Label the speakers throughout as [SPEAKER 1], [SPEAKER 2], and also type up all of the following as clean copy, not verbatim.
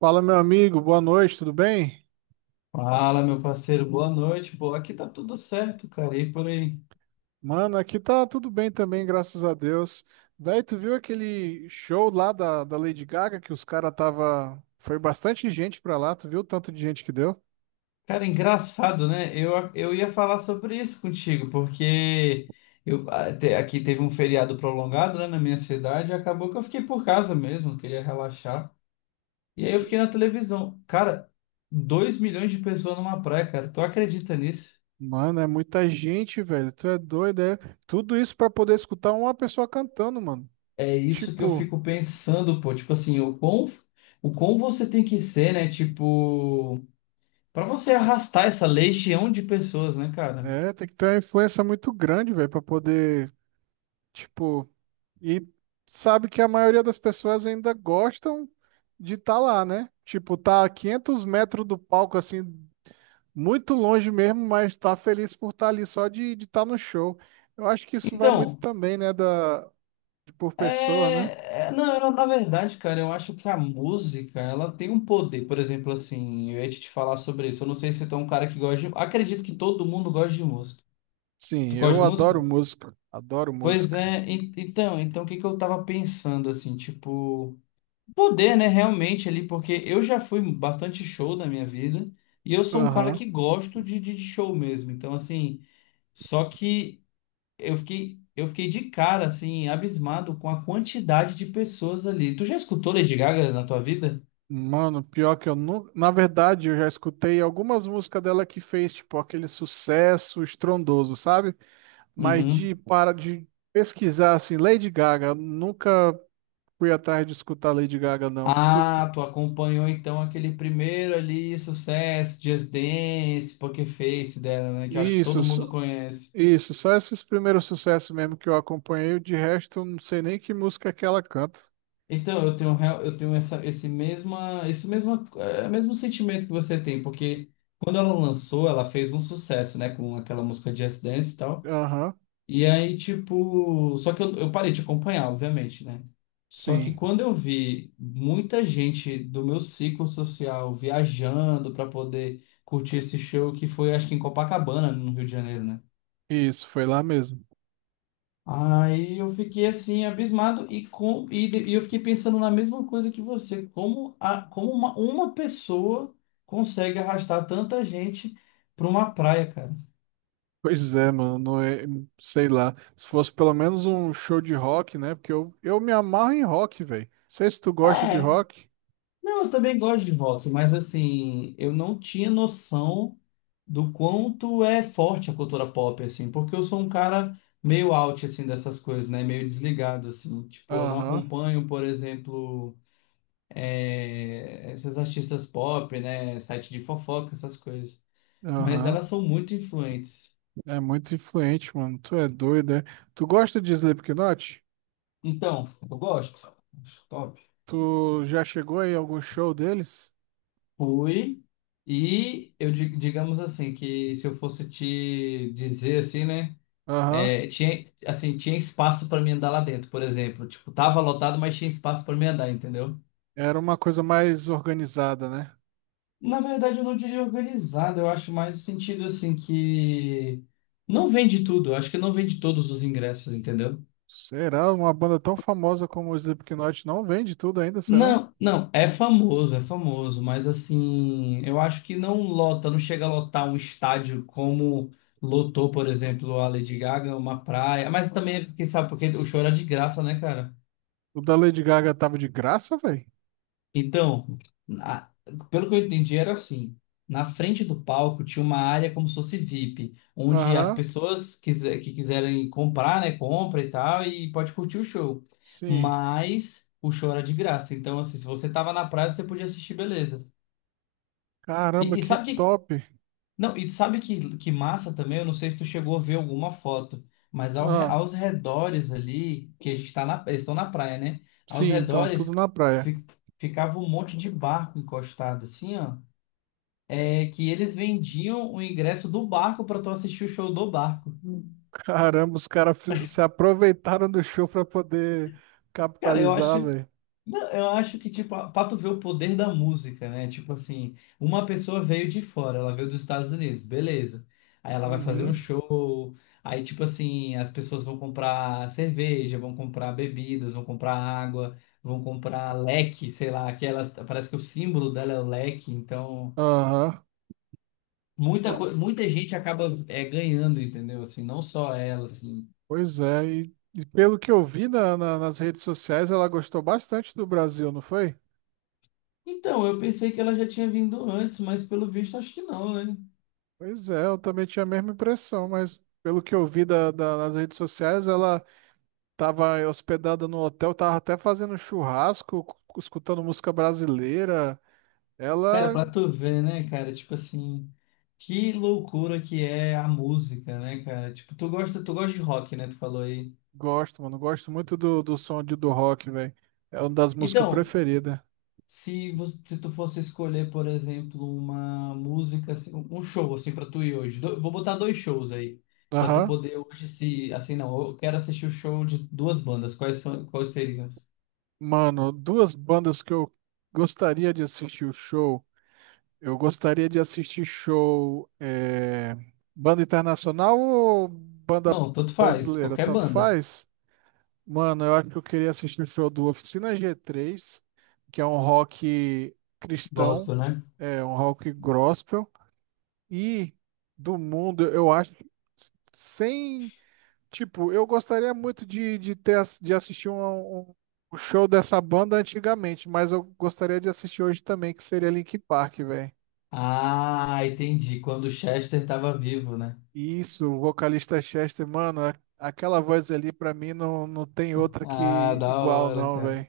[SPEAKER 1] Fala, meu amigo, boa noite, tudo bem?
[SPEAKER 2] Fala, meu parceiro, boa noite. Pô, aqui tá tudo certo, cara. E por aí?
[SPEAKER 1] Mano, aqui tá tudo bem também, graças a Deus. Véi, tu viu aquele show lá da Lady Gaga que os caras tava. Foi bastante gente pra lá, tu viu o tanto de gente que deu?
[SPEAKER 2] Cara, engraçado, né? Eu ia falar sobre isso contigo, porque eu, aqui teve um feriado prolongado, né, na minha cidade, e acabou que eu fiquei por casa mesmo, queria relaxar. E aí eu fiquei na televisão. Cara, 2 milhões de pessoas numa praia, cara. Tu acredita nisso?
[SPEAKER 1] Mano, é muita gente, velho, tu é doido, é? Tudo isso pra poder escutar uma pessoa cantando, mano.
[SPEAKER 2] É isso que eu
[SPEAKER 1] Tipo,
[SPEAKER 2] fico pensando, pô. Tipo assim, o quão você tem que ser, né? Tipo, pra você arrastar essa legião de pessoas, né, cara?
[SPEAKER 1] é, tem que ter uma influência muito grande, velho, pra poder, tipo. E sabe que a maioria das pessoas ainda gostam de estar lá, né? Tipo, tá a 500 metros do palco, assim, muito longe mesmo, mas tá feliz por estar ali só de estar no show. Eu acho que isso vai muito
[SPEAKER 2] Então,
[SPEAKER 1] também, né, da, de por pessoa, né?
[SPEAKER 2] não, na verdade, cara, eu acho que a música, ela tem um poder. Por exemplo, assim, eu ia te falar sobre isso. Eu não sei se tu é um cara que gosta de... Acredito que todo mundo gosta de música.
[SPEAKER 1] Sim,
[SPEAKER 2] Tu gosta
[SPEAKER 1] eu
[SPEAKER 2] de
[SPEAKER 1] adoro
[SPEAKER 2] música?
[SPEAKER 1] música, adoro
[SPEAKER 2] Pois
[SPEAKER 1] música.
[SPEAKER 2] é, então, então o que que eu tava pensando, assim, tipo... Poder, né, realmente ali, porque eu já fui bastante show na minha vida. E eu sou um cara
[SPEAKER 1] Aham.
[SPEAKER 2] que gosto de, de show mesmo. Então, assim, só que... Eu fiquei de cara, assim, abismado com a quantidade de pessoas ali. Tu já escutou Lady Gaga na tua vida?
[SPEAKER 1] Mano, pior que eu nunca. Na verdade, eu já escutei algumas músicas dela que fez, tipo, aquele sucesso estrondoso, sabe? Mas
[SPEAKER 2] Uhum.
[SPEAKER 1] de para de pesquisar assim, Lady Gaga, nunca fui atrás de escutar Lady Gaga, não. Tu-
[SPEAKER 2] Ah, tu acompanhou então aquele primeiro ali, sucesso, Just Dance, Poker Face dela, né? Que eu acho que
[SPEAKER 1] isso,
[SPEAKER 2] todo
[SPEAKER 1] só-
[SPEAKER 2] mundo conhece.
[SPEAKER 1] isso, só esses primeiros sucessos mesmo que eu acompanhei, de resto eu não sei nem que música é que ela canta.
[SPEAKER 2] Então, eu tenho, eu tenho essa, esse mesma, é, mesmo sentimento que você tem, porque quando ela lançou, ela fez um sucesso, né? Com aquela música Just Dance e tal.
[SPEAKER 1] Aham,
[SPEAKER 2] E aí, tipo, só que eu parei de acompanhar, obviamente, né? Só que
[SPEAKER 1] sim,
[SPEAKER 2] quando eu vi muita gente do meu ciclo social viajando para poder curtir esse show, que foi, acho que em Copacabana, no Rio de Janeiro, né?
[SPEAKER 1] isso, foi lá mesmo.
[SPEAKER 2] Aí eu fiquei assim, abismado e eu fiquei pensando na mesma coisa que você, como uma pessoa consegue arrastar tanta gente para uma praia, cara.
[SPEAKER 1] Pois é, mano, não é- sei lá. Se fosse pelo menos um show de rock, né? Porque eu me amarro em rock, velho. Sei se tu gosta de
[SPEAKER 2] É,
[SPEAKER 1] rock.
[SPEAKER 2] não, eu também gosto de rock, mas assim, eu não tinha noção do quanto é forte a cultura pop, assim, porque eu sou um cara meio out, assim, dessas coisas, né? Meio desligado, assim. Tipo, eu não
[SPEAKER 1] Aham,
[SPEAKER 2] acompanho, por exemplo, essas artistas pop, né? Site de fofoca, essas coisas. Mas
[SPEAKER 1] aham.
[SPEAKER 2] elas são muito influentes.
[SPEAKER 1] É muito influente, mano. Tu é doido, é? Tu gosta de Slipknot?
[SPEAKER 2] Então, eu gosto. Acho top.
[SPEAKER 1] Tu já chegou aí a algum show deles?
[SPEAKER 2] Fui. E eu, digamos assim, que se eu fosse te dizer assim, né?
[SPEAKER 1] Aham.
[SPEAKER 2] É, tinha, assim, tinha espaço para mim andar lá dentro, por exemplo. Tipo, tava lotado, mas tinha espaço para mim andar, entendeu?
[SPEAKER 1] Era uma coisa mais organizada, né?
[SPEAKER 2] Na verdade, eu não diria organizado, eu acho mais o sentido, assim, que não vende tudo, eu acho que não vende todos os ingressos, entendeu?
[SPEAKER 1] Será? Uma banda tão famosa como o Slipknot não vende tudo ainda, será?
[SPEAKER 2] Não, não, é famoso, mas assim, eu acho que não lota, não chega a lotar um estádio como lotou, por exemplo, a Lady Gaga, uma praia, mas também, quem sabe, porque o show era de graça, né, cara?
[SPEAKER 1] O da Lady Gaga tava de graça, velho?
[SPEAKER 2] Então, na- pelo que eu entendi, era assim. Na frente do palco tinha uma área como se fosse VIP, onde as
[SPEAKER 1] Aham.
[SPEAKER 2] pessoas que quiserem comprar, né, compra e tal, e pode curtir o show.
[SPEAKER 1] Sim.
[SPEAKER 2] Mas o show era de graça. Então, assim, se você tava na praia, você podia assistir, beleza.
[SPEAKER 1] Caramba,
[SPEAKER 2] E, e
[SPEAKER 1] que
[SPEAKER 2] sabe o que
[SPEAKER 1] top.
[SPEAKER 2] não, e sabe que massa também? Eu não sei se tu chegou a ver alguma foto, mas
[SPEAKER 1] Ah,
[SPEAKER 2] aos redores ali, que a gente tá na, eles estão na praia, né? Aos
[SPEAKER 1] sim, então, tudo
[SPEAKER 2] redores
[SPEAKER 1] na praia.
[SPEAKER 2] fi- ficava um monte de barco encostado, assim, ó. É que eles vendiam o ingresso do barco para tu assistir o show do barco.
[SPEAKER 1] Caramba, os caras fi- se aproveitaram do show pra poder
[SPEAKER 2] Cara, eu
[SPEAKER 1] capitalizar,
[SPEAKER 2] acho,
[SPEAKER 1] velho.
[SPEAKER 2] Não, eu acho que, tipo, pra tu ver o poder da música, né? Tipo assim, uma pessoa veio de fora, ela veio dos Estados Unidos, beleza. Aí ela vai fazer um
[SPEAKER 1] Uhum.
[SPEAKER 2] show, aí, tipo assim, as pessoas vão comprar cerveja, vão comprar bebidas, vão comprar água, vão comprar leque, sei lá, que elas, parece que o símbolo dela é o leque, então
[SPEAKER 1] Aham.
[SPEAKER 2] muita gente acaba é, ganhando, entendeu? Assim, não só ela, assim.
[SPEAKER 1] Pois é, e pelo que eu vi na- na- nas redes sociais, ela gostou bastante do Brasil, não foi?
[SPEAKER 2] Então, eu pensei que ela já tinha vindo antes, mas pelo visto acho que não, né?
[SPEAKER 1] Pois é, eu também tinha a mesma impressão, mas pelo que eu vi da- da- nas redes sociais, ela estava hospedada no hotel, estava até fazendo churrasco, cu- escutando música brasileira.
[SPEAKER 2] Cara,
[SPEAKER 1] Ela
[SPEAKER 2] pra tu ver, né, cara? Tipo assim, que loucura que é a música, né, cara? Tipo, tu gosta de rock, né? Tu falou aí.
[SPEAKER 1] gosto, mano. Gosto muito do, do som de, do rock, velho. É uma das músicas
[SPEAKER 2] Então,
[SPEAKER 1] preferidas.
[SPEAKER 2] se você, se tu fosse escolher, por exemplo, uma música, assim, um show, assim, pra tu ir hoje. Vou botar dois shows aí. Pra tu
[SPEAKER 1] Aham.
[SPEAKER 2] poder hoje se. Assim, não, eu quero assistir o show de duas bandas. Quais são, quais seriam?
[SPEAKER 1] Mano, duas bandas que eu gostaria de assistir o show. Eu gostaria de assistir show. É, banda internacional ou banda
[SPEAKER 2] Não, tanto faz,
[SPEAKER 1] brasileira?
[SPEAKER 2] qualquer
[SPEAKER 1] Tanto
[SPEAKER 2] banda.
[SPEAKER 1] faz. Mano, eu acho que eu queria assistir o show do Oficina G3, que é um rock cristão,
[SPEAKER 2] Gospel, né?
[SPEAKER 1] é um rock gospel. E do mundo, eu acho, que sem, tipo, eu gostaria muito de ter, ass- de assistir um, um- o show dessa banda antigamente, mas eu gostaria de assistir hoje também, que seria Linkin Park, velho.
[SPEAKER 2] Ah, entendi. Quando o Chester tava vivo, né?
[SPEAKER 1] Isso, o vocalista Chester, mano, a- aquela voz ali pra mim não, não tem outra que
[SPEAKER 2] Ah, da
[SPEAKER 1] igual,
[SPEAKER 2] hora,
[SPEAKER 1] não, velho.
[SPEAKER 2] cara.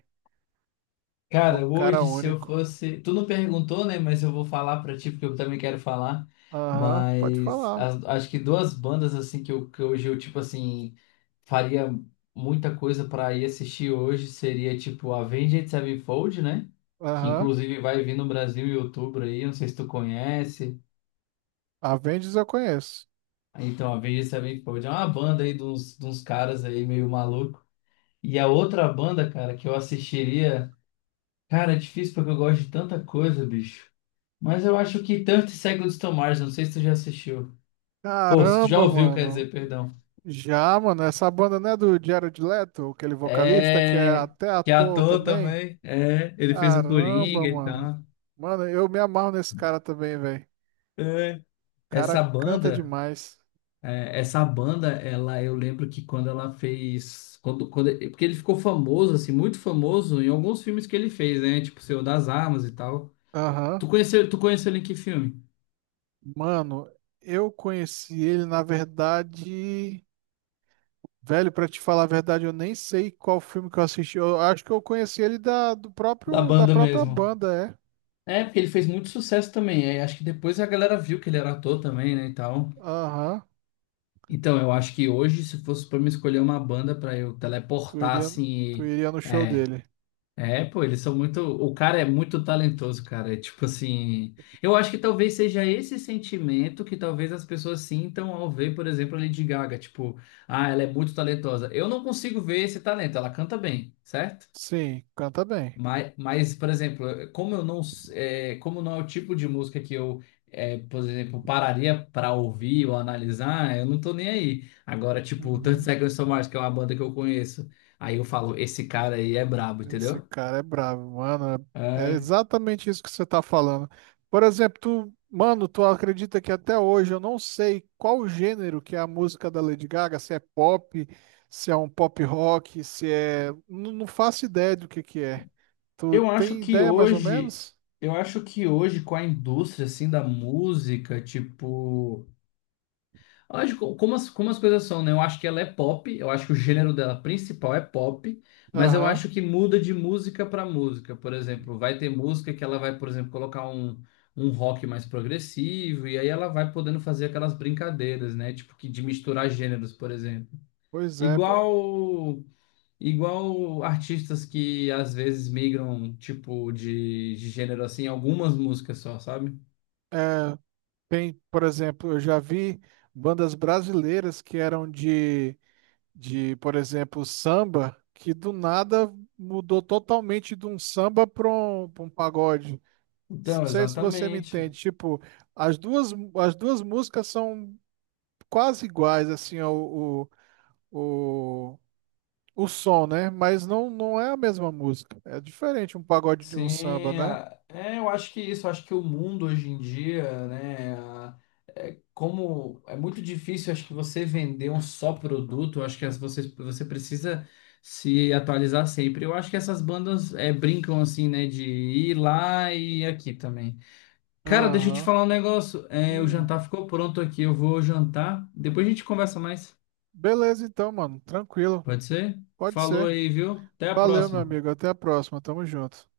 [SPEAKER 1] É um
[SPEAKER 2] Cara,
[SPEAKER 1] cara
[SPEAKER 2] hoje se eu
[SPEAKER 1] único.
[SPEAKER 2] fosse. Tu não perguntou, né? Mas eu vou falar pra ti, porque eu também quero falar.
[SPEAKER 1] Aham, pode
[SPEAKER 2] Mas
[SPEAKER 1] falar.
[SPEAKER 2] acho que duas bandas, assim, que, eu, que hoje eu, tipo assim, faria muita coisa pra ir assistir hoje seria, tipo, Avenged Sevenfold, né? Que
[SPEAKER 1] Aham.
[SPEAKER 2] inclusive vai vir no Brasil em outubro aí, não sei se tu conhece.
[SPEAKER 1] Avengers eu conheço.
[SPEAKER 2] Então, Avenged Sevenfold é uma banda aí de uns caras aí meio maluco. E a outra banda, cara, que eu assistiria. Cara, é difícil porque eu gosto de tanta coisa, bicho. Mas eu acho que tanto segue o Tomás, não sei se tu já assistiu. Ou se tu já
[SPEAKER 1] Caramba,
[SPEAKER 2] ouviu, quer
[SPEAKER 1] mano.
[SPEAKER 2] dizer, perdão.
[SPEAKER 1] Já, mano, essa banda não é do Jared Leto, aquele vocalista que é
[SPEAKER 2] É.
[SPEAKER 1] até
[SPEAKER 2] Que é
[SPEAKER 1] ator
[SPEAKER 2] ator
[SPEAKER 1] também?
[SPEAKER 2] também. É, ele fez o
[SPEAKER 1] Caramba,
[SPEAKER 2] Coringa e
[SPEAKER 1] mano.
[SPEAKER 2] tal.
[SPEAKER 1] Mano, eu me amarro nesse cara também, velho.
[SPEAKER 2] É.
[SPEAKER 1] Cara
[SPEAKER 2] Essa
[SPEAKER 1] canta
[SPEAKER 2] banda,
[SPEAKER 1] demais.
[SPEAKER 2] essa banda, ela, eu lembro que quando ela fez. Porque ele ficou famoso, assim, muito famoso em alguns filmes que ele fez, né? Tipo, Senhor das Armas e tal.
[SPEAKER 1] Aham.
[SPEAKER 2] Tu conheceu ele em que filme?
[SPEAKER 1] Mano, eu conheci ele, na verdade. Velho, pra te falar a verdade, eu nem sei qual filme que eu assisti. Eu acho que eu conheci ele da, do
[SPEAKER 2] Da
[SPEAKER 1] próprio, da
[SPEAKER 2] banda
[SPEAKER 1] própria
[SPEAKER 2] mesmo.
[SPEAKER 1] banda,
[SPEAKER 2] É, porque ele fez muito sucesso também. É, acho que depois a galera viu que ele era ator também, né, e tal.
[SPEAKER 1] é. Aham.
[SPEAKER 2] Então, eu acho que hoje, se fosse pra me escolher uma banda pra eu
[SPEAKER 1] Tu
[SPEAKER 2] teleportar,
[SPEAKER 1] iria, tu
[SPEAKER 2] assim,
[SPEAKER 1] iria no show
[SPEAKER 2] é,
[SPEAKER 1] dele.
[SPEAKER 2] pô, eles são muito, o cara é muito talentoso, cara, é tipo assim, eu acho que talvez seja esse sentimento que talvez as pessoas sintam ao ver, por exemplo, a Lady Gaga, tipo, ah, ela é muito talentosa. Eu não consigo ver esse talento, ela canta bem, certo?
[SPEAKER 1] Sim, canta bem.
[SPEAKER 2] Mas, por exemplo, como eu não, como não é o tipo de música que eu, é, por exemplo, pararia para ouvir ou analisar, eu não tô nem aí. Agora, tipo, 30
[SPEAKER 1] Uhum.
[SPEAKER 2] Seconds to Mars, que é uma banda que eu conheço, aí eu falo, esse cara aí é brabo,
[SPEAKER 1] Esse
[SPEAKER 2] entendeu?
[SPEAKER 1] cara é bravo, mano. É
[SPEAKER 2] É,
[SPEAKER 1] exatamente isso que você tá falando. Por exemplo, tu, mano, tu acredita que até hoje eu não sei qual o gênero que é a música da Lady Gaga, se é pop, se é um pop rock, se é. Não, não faço ideia do que é. Tu
[SPEAKER 2] eu acho
[SPEAKER 1] tem
[SPEAKER 2] que
[SPEAKER 1] ideia mais ou
[SPEAKER 2] hoje,
[SPEAKER 1] menos?
[SPEAKER 2] eu acho que hoje com a indústria assim da música, tipo lógico, como como as coisas são, né? Eu acho que ela é pop, eu acho que o gênero dela principal é pop, mas eu
[SPEAKER 1] Aham.
[SPEAKER 2] acho que muda de música para música. Por exemplo, vai ter música que ela vai, por exemplo, um rock mais progressivo, e aí ela vai podendo fazer aquelas brincadeiras, né? Tipo, que de misturar gêneros, por exemplo.
[SPEAKER 1] Pois é. P-
[SPEAKER 2] Igual, igual artistas que às vezes migram, tipo, de gênero assim, em algumas músicas só, sabe?
[SPEAKER 1] É, tem, por exemplo, eu já vi bandas brasileiras que eram de, por exemplo, samba, que do nada mudou totalmente de um samba para um, pra um pagode. Não
[SPEAKER 2] Então,
[SPEAKER 1] sei se você me
[SPEAKER 2] exatamente.
[SPEAKER 1] entende. Tipo, as duas músicas são quase iguais, assim, ó, o, o som, né? Mas não, não é a mesma música. É diferente um pagode de um samba,
[SPEAKER 2] Sim,
[SPEAKER 1] né?
[SPEAKER 2] é, eu acho que é isso, eu acho que o mundo hoje em dia, né, como é muito difícil, acho que você vender um só produto, eu acho que você, você precisa se atualizar sempre. Eu acho que essas bandas é, brincam assim, né, de ir lá e aqui também. Cara, deixa eu te
[SPEAKER 1] Aham.
[SPEAKER 2] falar um negócio, é, o
[SPEAKER 1] Hum.
[SPEAKER 2] jantar ficou pronto aqui, eu vou jantar, depois a gente conversa mais,
[SPEAKER 1] Beleza, então, mano. Tranquilo.
[SPEAKER 2] pode ser?
[SPEAKER 1] Pode
[SPEAKER 2] Falou
[SPEAKER 1] ser.
[SPEAKER 2] aí, viu? Até a
[SPEAKER 1] Valeu, meu
[SPEAKER 2] próxima.
[SPEAKER 1] amigo. Até a próxima. Tamo junto.